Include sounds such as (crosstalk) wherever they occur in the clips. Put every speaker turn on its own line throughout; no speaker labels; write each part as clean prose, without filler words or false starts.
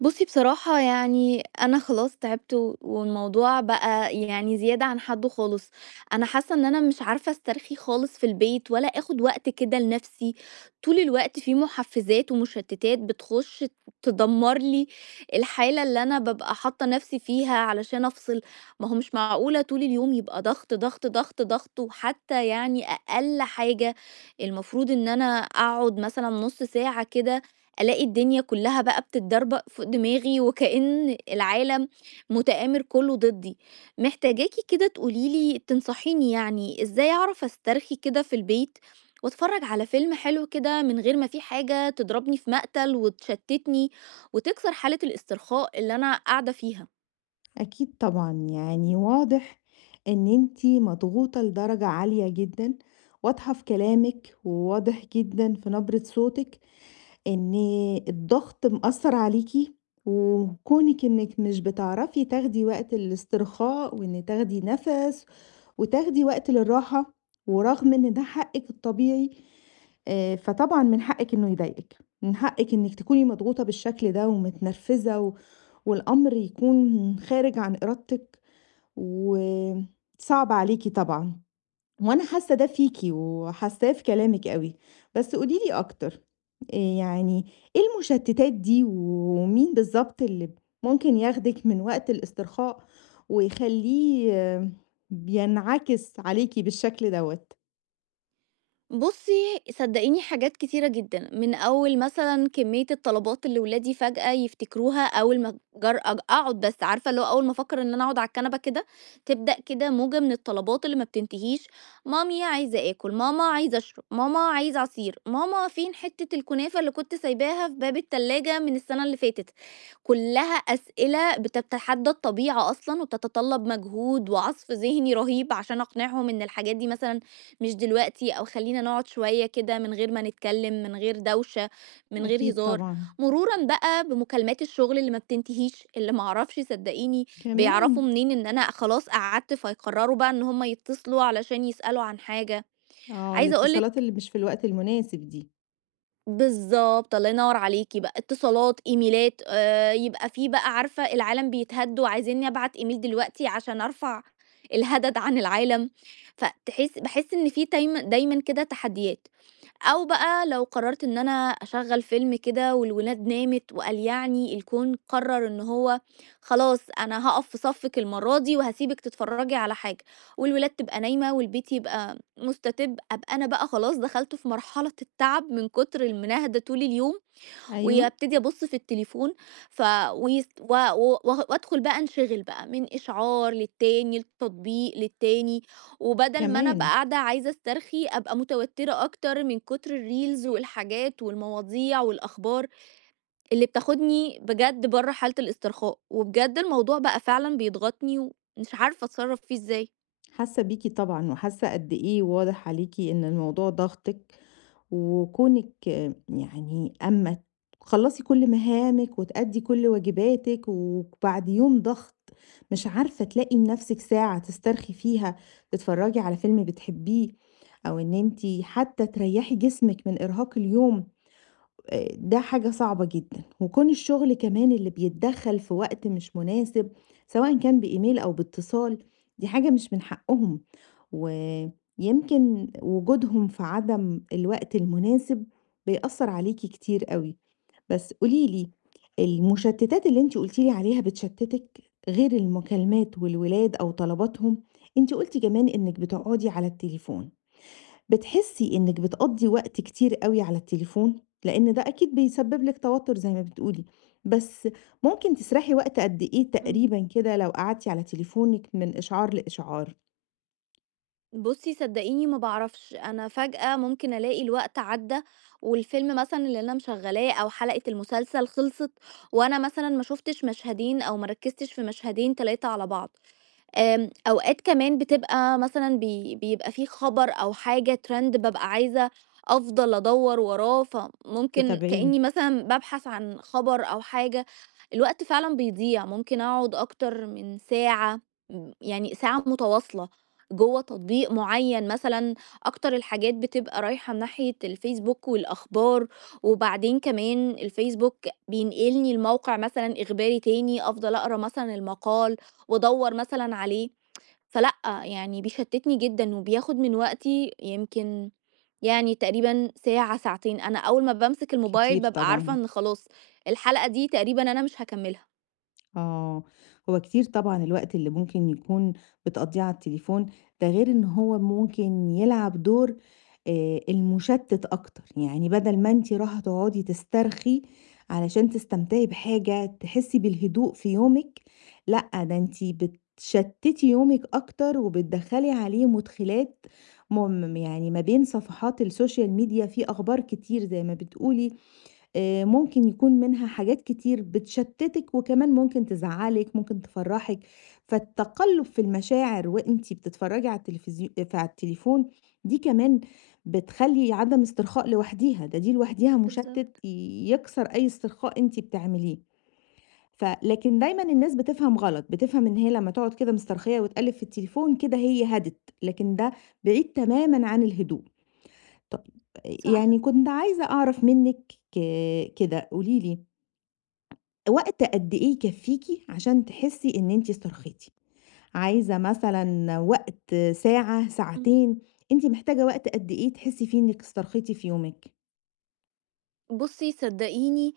بُصّي بصراحة يعني أنا خلاص تعبت و والموضوع بقى يعني زيادة عن حدُّه خالص، أنا حاسة إن أنا مش عارفة أسترخي خالص في البيت ولا آخُد وقت كده لنَفْسي، طول الوقت في مُحفّزات ومُشتِّتات بتخُش تدمّر لي الحالة اللي أنا بابقى حاطّة نَفْسي فيها علشان أفصل، ما هو مش معقولة طول اليوم يبقى ضغط، ضغط، ضغط، ضغط، وحتى يعني أقل حاجة المفروض إن أنا أقعُد مثلًا نُص ساعة كده ألاقي الدنيا كلّها بقى بتتدربَق فوق دماغي وكأن العالم متآمر كلّه ضدّي. محتاجاكِ كده تقولي لي تنصحيني يعني إزاي أعرف أسترخي كده في البيت وأتفرّج على فيلم حلو كده من غير ما في حاجة تضربني في مقتل وتشتّتني وتكسر حالة الاسترخاء اللي أنا قاعدة فيها؟
أكيد طبعًا، يعني واضح إن أنتِ مضغوطة لدرجة عالية جدًا، واضحة في كلامِك، وواضح جدًا في نبرة صوتِك إن الضغط مأثّر عليكِ، وكونِك إنِك مش بتعرفي تاخدي وقت الاسترخاء وإن تاخدي نَفَس وتاخدي وقت للراحة، ورغم إن ده حقِّك الطبيعي، فطبعًا من حقِّك إنه يضايقِك، من حقِّك إنِّك تكوني مضغوطة بالشكل ده ومتنرفزة والأمر يكون خارج عن إرادتِك، وصعب عليكِ طبعًا. وأنا حاسة ده فيكِ وحاساه في كلامِك أوي، بس قولي لي أكتر، يعني إيه المشتتات دي ومين بالضبط اللي ممكن ياخدِك من وقت الاسترخاء ويخليه آه، بينعكس عليكِ بالشكل دوّة؟
بُصّي، صدّقيني حاجات كتيرة جدًا، من أول مثلًا كمية الطلبات اللي ولادي فجأة يفتكروها أول ما جر أج أقعد بس، عارفة اللي هو أول ما أفكّر إن أنا أقعد على الكنبة كده، تبدأ كده موجة من الطلبات اللي ما بتنتهيش، مامي عايزة آكل، ماما عايزة أشرب، ماما عايزة عصير، ماما فين حتّة الكنافة اللي كنت سايباها في باب التلاجة من السنة اللي فاتت، كلّها أسئلة بتتحدى الطبيعة أصلًا وبتتطلب مجهود وعصف ذهني رهيب عشان أقنعهم إن الحاجات دي مثلًا مش دلوقتي، أو خلّينا نقعد شوية كده من غير ما نتكلّم، من غير دوشة، من غير
أكيد
هزار،
طبعًا.
مرورًا بقى بمكالمات الشغل اللي ما بتنتهيش، اللي ما أعرفش صدّقيني بيعرفوا
كمان.
منين إن أنا خلاص قعدت، فيقرروا بقى إن هم يتصلوا علشان يسألوا عن حاجة.
آه،
عايزة أقول
الاتصالات
لِك
اللي مش في الوقت المناسب دي.
بالضبط، الله ينوّر عليكِ بقى، اتصالات، إيميلات، يبقى في بقى عارفة العالم بيتهد وعايزينّي أبعت إيميل دلوقتي عشان أرفع الهدَد عن العالم، باحس إن في دايمًا دايمًا كده تحديات. أو بقى لو قررت إن أنا أشغّل فيلم كده والولاد نامت وقال يعني الكون قرر إن هو خلاص أنا هاقف في صفِّك المرّة دي وهاسيبِك تتفرّجي على حاجة والولاد تبقى نايمة والبيت يبقى مُستتِب، أبقى أنا بقى خلاص دخلت في مرحلة التعب من كتر المناهدة طول اليوم
أيوه.
وابتدي أبُص في التليفون ف ويس و و وأدخل بقى أنشغل بقى من إشعار للتاني، لتطبيق للتاني، وبدل ما أنا أبقى
كمان.
قاعدة عايزة أسترخي، أبقى متوترة أكتر من كتر الreels والحاجات والمواضيع والأخبار اللي بتاخدني بجد برّه حالة الاسترخاء، وبجد الموضوع بقى فعلًا بيضغطني ومش عارفة أتصرّف فيه إزاي.
حاسة بيكِ طبعًا وحاسة قد إيه واضح عليكِ إن الموضوع ضاغطِك وكونِك آه، يعني أمّا تخلّصي كل مهامِك وتأدّي كل واجباتِك وبعد يوم ضغط مش عارفة تلاقي لنفسِك ساعة تسترخي فيها، تتفرّجي على فيلم بتحبّيه أو إن أنتِ حتى تريّحي جسمِك من إرهاق اليوم، ده حاجة صعبة جدًا، وكون الشغل كمان اللي بيتدخّل في وقت مش مناسب، سواء كان بإيميل أو باتصال، دي حاجة مش من حقهم، ويمكن وجودهم في عدم الوقت المناسب بيأثّر عليكِ كتير أوي. بس قولي لي، المشتتات اللي أنتِ قلتِ لي عليها بتشتتِك غير المكالمات والولاد أو طلباتهم، أنتِ قلتِ كمان إنِك بتقعدي على التليفون. بتحسي إنِّك بتقضّي وقت كتير أوي على التليفون؟ لإن ده أكيد بيسبب لِك توتر زي ما بتقولي، بس ممكن تسرحي وقت قد إيه تقريبًا كده لو قعدتِ على تليفونِك من إشعار لإشعار
بُصّي صدقيني ما باعرفش، أنا فجأة ممكن ألاقي الوقت عدّى والفيلم مثلًا اللي أنا مشغّلاه أو حلقة المسلسل خلصت وأنا مثلًا ما شُفتش مشهدين أو ما ركّزتش في مشهدين 3 على بعض. أوقات كمان بتبقى مثلًا بيبقى في خبر أو حاجة trend بابقى عايزة أفضل أدوّر وراه، فممكن
تتابعيه؟
كإني مثلًا بابحث عن خبر أو حاجة، الوقت فعلًا بيضيع، ممكن أقعد أكتر من ساعة، يعني ساعة متواصلة جوّه تطبيق معيّن مثلًا، أكتر الحاجات بتبقى رايحة من ناحية الفيسبوك والأخبار، وبعدين كمان الفيسبوك بينقلني لموقع مثلًا إخباري تاني، أفضل أقرا مثلًا المقال وأدوّر مثلًا عليه، فلأ، يعني بيشتّتني جدًا وبياخُد من وقتي يمكن يعني تقريبًا ساعة، ساعتين، أنا أول ما بامسك الموبايل
كتير
بابقى عارفة
طبعًا؟
إن خلاص الحلقة دي تقريبًا أنا مش هاكمّلها.
آه، هو كتير طبعًا الوقت اللي ممكن يكون بتقضّيه على التليفون، ده غير إن هو ممكن يلعب دور المُشتِّت أكتر، يعني بدل ما أنتِ راحة تقعدي تسترخي علشان تستمتعي بحاجة، تحسّي بالهدوء في يومِك، لأ، ده أنتِ بتشتِّتي يومِك أكتر وبتدخّلي عليه مُدخِلات يعني ما بين صفحات السوشيال ميديا في أخبار كتير زي ما بتقولي، ممكن يكون منها حاجات كتير بتشتتِك وكمان ممكن تزعّلِك، ممكن تفرّحِك، فالتقلُّب في المشاعر وأنتِ بتتفرّجي على التلفزيو فعلى التليفون دي كمان بتخلّي عدم استرخاء لوحديها، دي لوحديها مُشتِّت
بالضبط،
يكسر أي استرخاء أنتِ بتعمليه، لكن دايمًا الناس بتفهم غلط، بتفهم إن هي لمّا تقعُد كده مسترخية وتقلِّب في التليفون كده هي هَدِت، لكن ده بعيد تمامًا عن الهدوء. طَب
صح.
يعني كنت عايزة أعرف منِّك، ك كده قولي لي، وقت قد إيه يكفّيكِ عشان تحسّي إن أنتِ استرخيتِ؟ عايزة مثلًا وقت ساعة،
إمم.
ساعتين، أنتِ محتاجة وقت قد إيه تحسّي فيه إنِّك استرخيتِ في يومِك؟
بُصّي صدقيني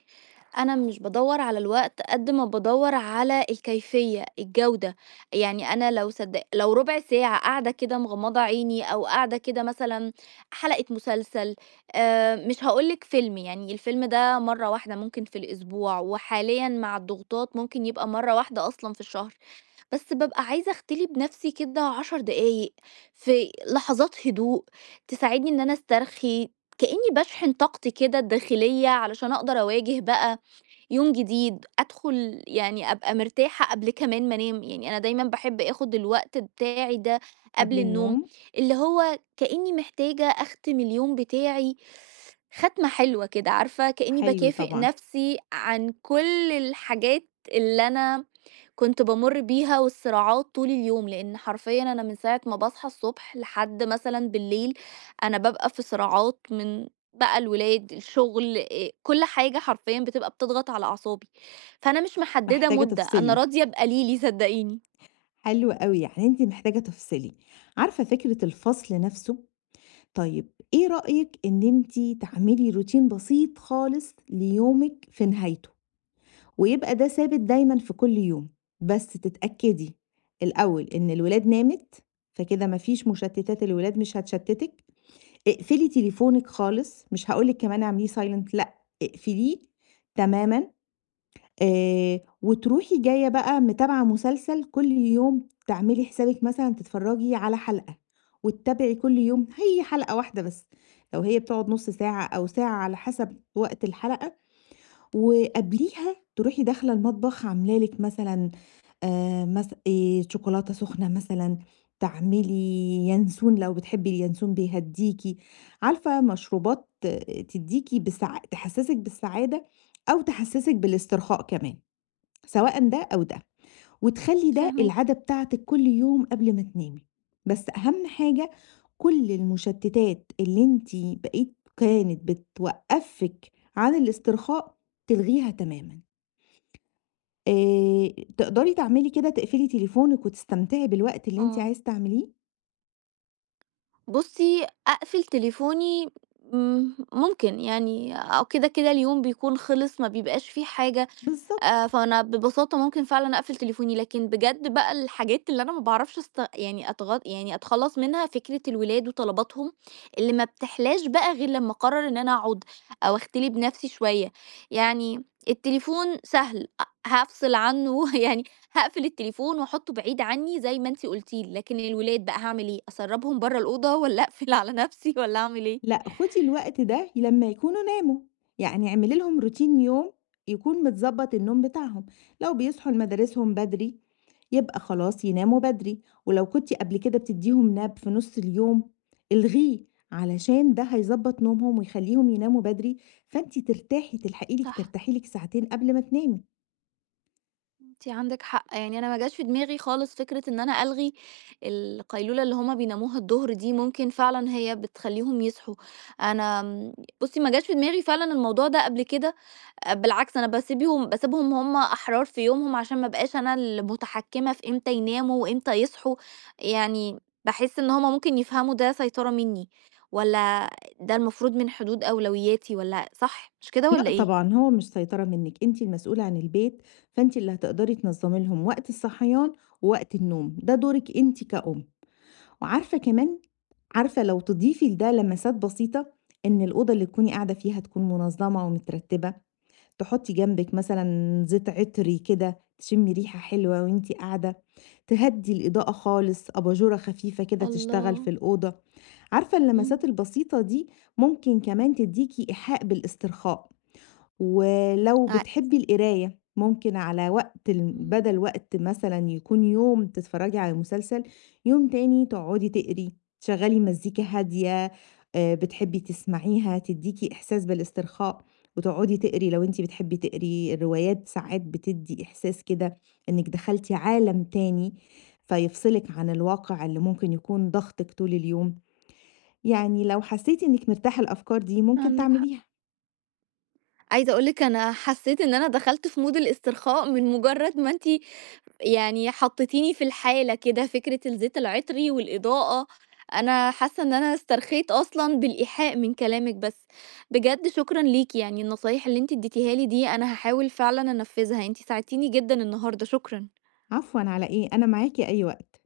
أنا مش بادوّر على الوقت قد ما بادوّر على الكيفية، الجودة، يعني أنا لو صدق لو ربع ساعة قاعدة كده مغمضة عيني أو قاعدة كده مثلًا حلقة مسلسل مش هاقول لِك فيلم يعني الفيلم ده مرّة واحدة ممكن في الأسبوع، وحاليًا مع الضغوطات ممكن يبقى مرّة واحدة أصلًا في الشهر، بس بابقى عايزة أختلي بنفسي كده 10 دقايق في لحظات هدوء تساعدني إن أنا أسترخي، كأني باشحن طاقتي كده الداخلية علشان أقدر أواجه بقى يوم جديد، أدخل يعني أبقى مرتاحة قبل كمان ما أنام، يعني أنا دايمًا باحب آخُد الوقت بتاعي ده قبل
قبل
النوم،
النوم؟
اللي هو كأني محتاجة أختم اليوم بتاعي ختمة حلوة كده، عارفة، كأني
حلو
باكافئ
طبعًا.
نَفْسي عن كل الحاجات اللي أنا كنت بامُر بيها والصراعات طول اليوم، لإن حرفيًا أنا من ساعة ما باصحى الصبح لحد مثلًا بالليل، أنا بابقى في صراعات من بقى الولاد، الشغل، كل حاجة حرفيًا بتبقى بتضغط على أعصابي، فأنا مش محددة
محتاجة
مدة، أنا
تفصلي،
راضية بقليلي صدقيني.
حلو أوي، يعني أنتِ محتاجة تفصلي. عارفة فكرة الفصل نَفْسه؟ طيب إيه رأيِك إن أنتِ تعملي routine بسيط خالص ليومِك في نهايته؟ ويبقى ده ثابت دايمًا في كل يوم، بس تتأكدي الأول إن الولاد نامت، فكده ما فيش مشتتات، الولاد مش هتشتتِك، اقفلي تليفونِك خالص، مش هاقول لِك كمان اعمليه silent، لأ، اقفليه تمامًا. وتروحي جاية بقى متابعة مسلسل كل يوم تعملي حسابِك مثلًا تتفرجي على حلقة، وتتابعي كل يوم هي حلقة واحدة بس، لو هي بتقعد نُص ساعة أو ساعة على حسب وقت الحلقة، وقبليها تروحي داخلة المطبخ عاملة لِك مثلًا مس شوكولاتة سخنة مثلًا، تعملي ينسون لو بتحبي الينسون بيهدّيكِ، عارفة مشروبات تدّيكِ تحسّسِك بالسعادة أو تحسّسِك بالاسترخاء كمان، سواءً ده أو ده. وتخلّي ده
فاهماكِ،
العادة بتاعتِك كل يوم قبل ما تنامي، بس أهم حاجة كل المشتتات اللي أنتِ بقيت كانت بتوقّفِك عن الاسترخاء تلغيها تمامًا. آآ تقدري تعملي كده تقفلي تليفونِك وتستمتعي بالوقت اللي أنتِ
آه.
عايزة تعمليه؟
بُصي، أقفل تليفوني، ممكن يعني آه كده اليوم بيكون خلص، ما بيبقاش في حاجة
بالضبط.
فأنا ببساطة ممكن فعلًا أقفل تليفوني، لكن بجد بقى الحاجات اللي أنا ما باعرفش أست يعني أتغ يعني أتخلّص منها فكرة الولاد وطلباتهم اللي ما بتحلاش بقى غير لمّا أقرر إن أنا أقعد أو أختلي بنفسي شوية، يعني التليفون سهل هافصل عنه (laughs) يعني هاقفل التليفون وأحطه بعيد عني زي ما أنتِ قلتِ لي، لكن الولاد بقى هاعمل إيه؟ أسرّبهم برّه الأوضة والّا أقفل على نفسي والّا أعمل إيه؟
لأ، خدي الوقت ده لمّا يكونوا ناموا، يعني اعملي لهم روتين يوم يكون متضبط النوم بتاعهم، لو بيصحوا لمدارسهم بدري يبقى خلاص يناموا بدري، ولو كنتِ قبل كده بتديهم nap في نُص اليوم الغيه، علشان ده هيضبط نومهم ويخليهم يناموا بدري، فأنتِ ترتاحي تلحقي لِك
صح.
ترتاحي لِك ساعتين قبل ما تنامي.
أنتِ عندِك حق، يعني أنا ما جاش في دماغي خالص فكرة إن أنا ألغي القيلولة اللي هُم بيناموها الضهر دي، ممكن فعلًا هي بتخلّيهم يصحوا. أنا بُصّي ما جاش في دماغي فعلًا الموضوع ده قبل كده، بالعكس أنا باسيبهم هُم أحرار في يومهم عشان ما ابقاش أنا المتحكمة في إمتى يناموا وإمتى يصحوا، يعني باحس إن هُم ممكن يفهموا ده سيطرة منّي، والّا ده المفروض من حدود أولوياتي والّا صح، مش كده والّا
لأ
إيه؟
طبعًا، هو مش سيطرة منِّك، أنتِ المسؤولة عن البيت، فأنتِ اللي هتقدري تنظمي لهم وقت الصحيان ووقت النوم، ده دورِك أنتِ كأم. وعارفة كمان عارفة لو تضيفي لده لمسات بسيطة إن الأوضة اللي تكوني قاعدة فيها تكون منظمة ومترتبة، تحطي جنبِك مثلًا زيت عطري كده، تشمي ريحة حلوة وأنتِ قاعدة، تهدّي الإضاءة خالص، أباجورة خفيفة كده تشتغل
الله!
في الأوضة، عارفة اللمسات
إمم،
البسيطة دي ممكن كمان تدّيكِ إيحاء بالاسترخاء. ولو
ع
بتحبي القراية ممكن على وقت ال
إمم،
بدل وقت مثلًا يكون يوم تتفرجي على مسلسل، يوم تاني تقعدي تقري، تشغّلي مزيكا هادية بتحبي تسمعيها تدّيكِ إحساس بالاسترخاء، وتقعدي تقري لو أنتِ بتحبي تقري، الروايات ساعات بتدّي إحساس كده إنِّك دخلتِ عالم تاني، فيفصلِك عن الواقع اللي ممكن يكون ضاغطِك طول اليوم، يعني لو حسيتِ إنِّك مرتاحة للأفكار دي ممكن
عندِك حق.
تعمليها.
عايزة أقول لِك أنا حسيت إن أنا دخلت في مود الاسترخاء من مجرد ما أنتِ يعني حطيتيني في الحالة كده، فكرة الزيت العطري والإضاءة، أنا حاسة إن أنا استرخيت أصلًا بالإيحاء من كلامِك، بس بجد شكرًا ليكِ، يعني النصايح اللي أنتِ اديتيها لي دي أنا هاحاول فعلًا أنفذها، أنتِ ساعدتيني جدًا النهارده، شكرًا.
عفوًا على إيه، أنا معاكِ أي وقت.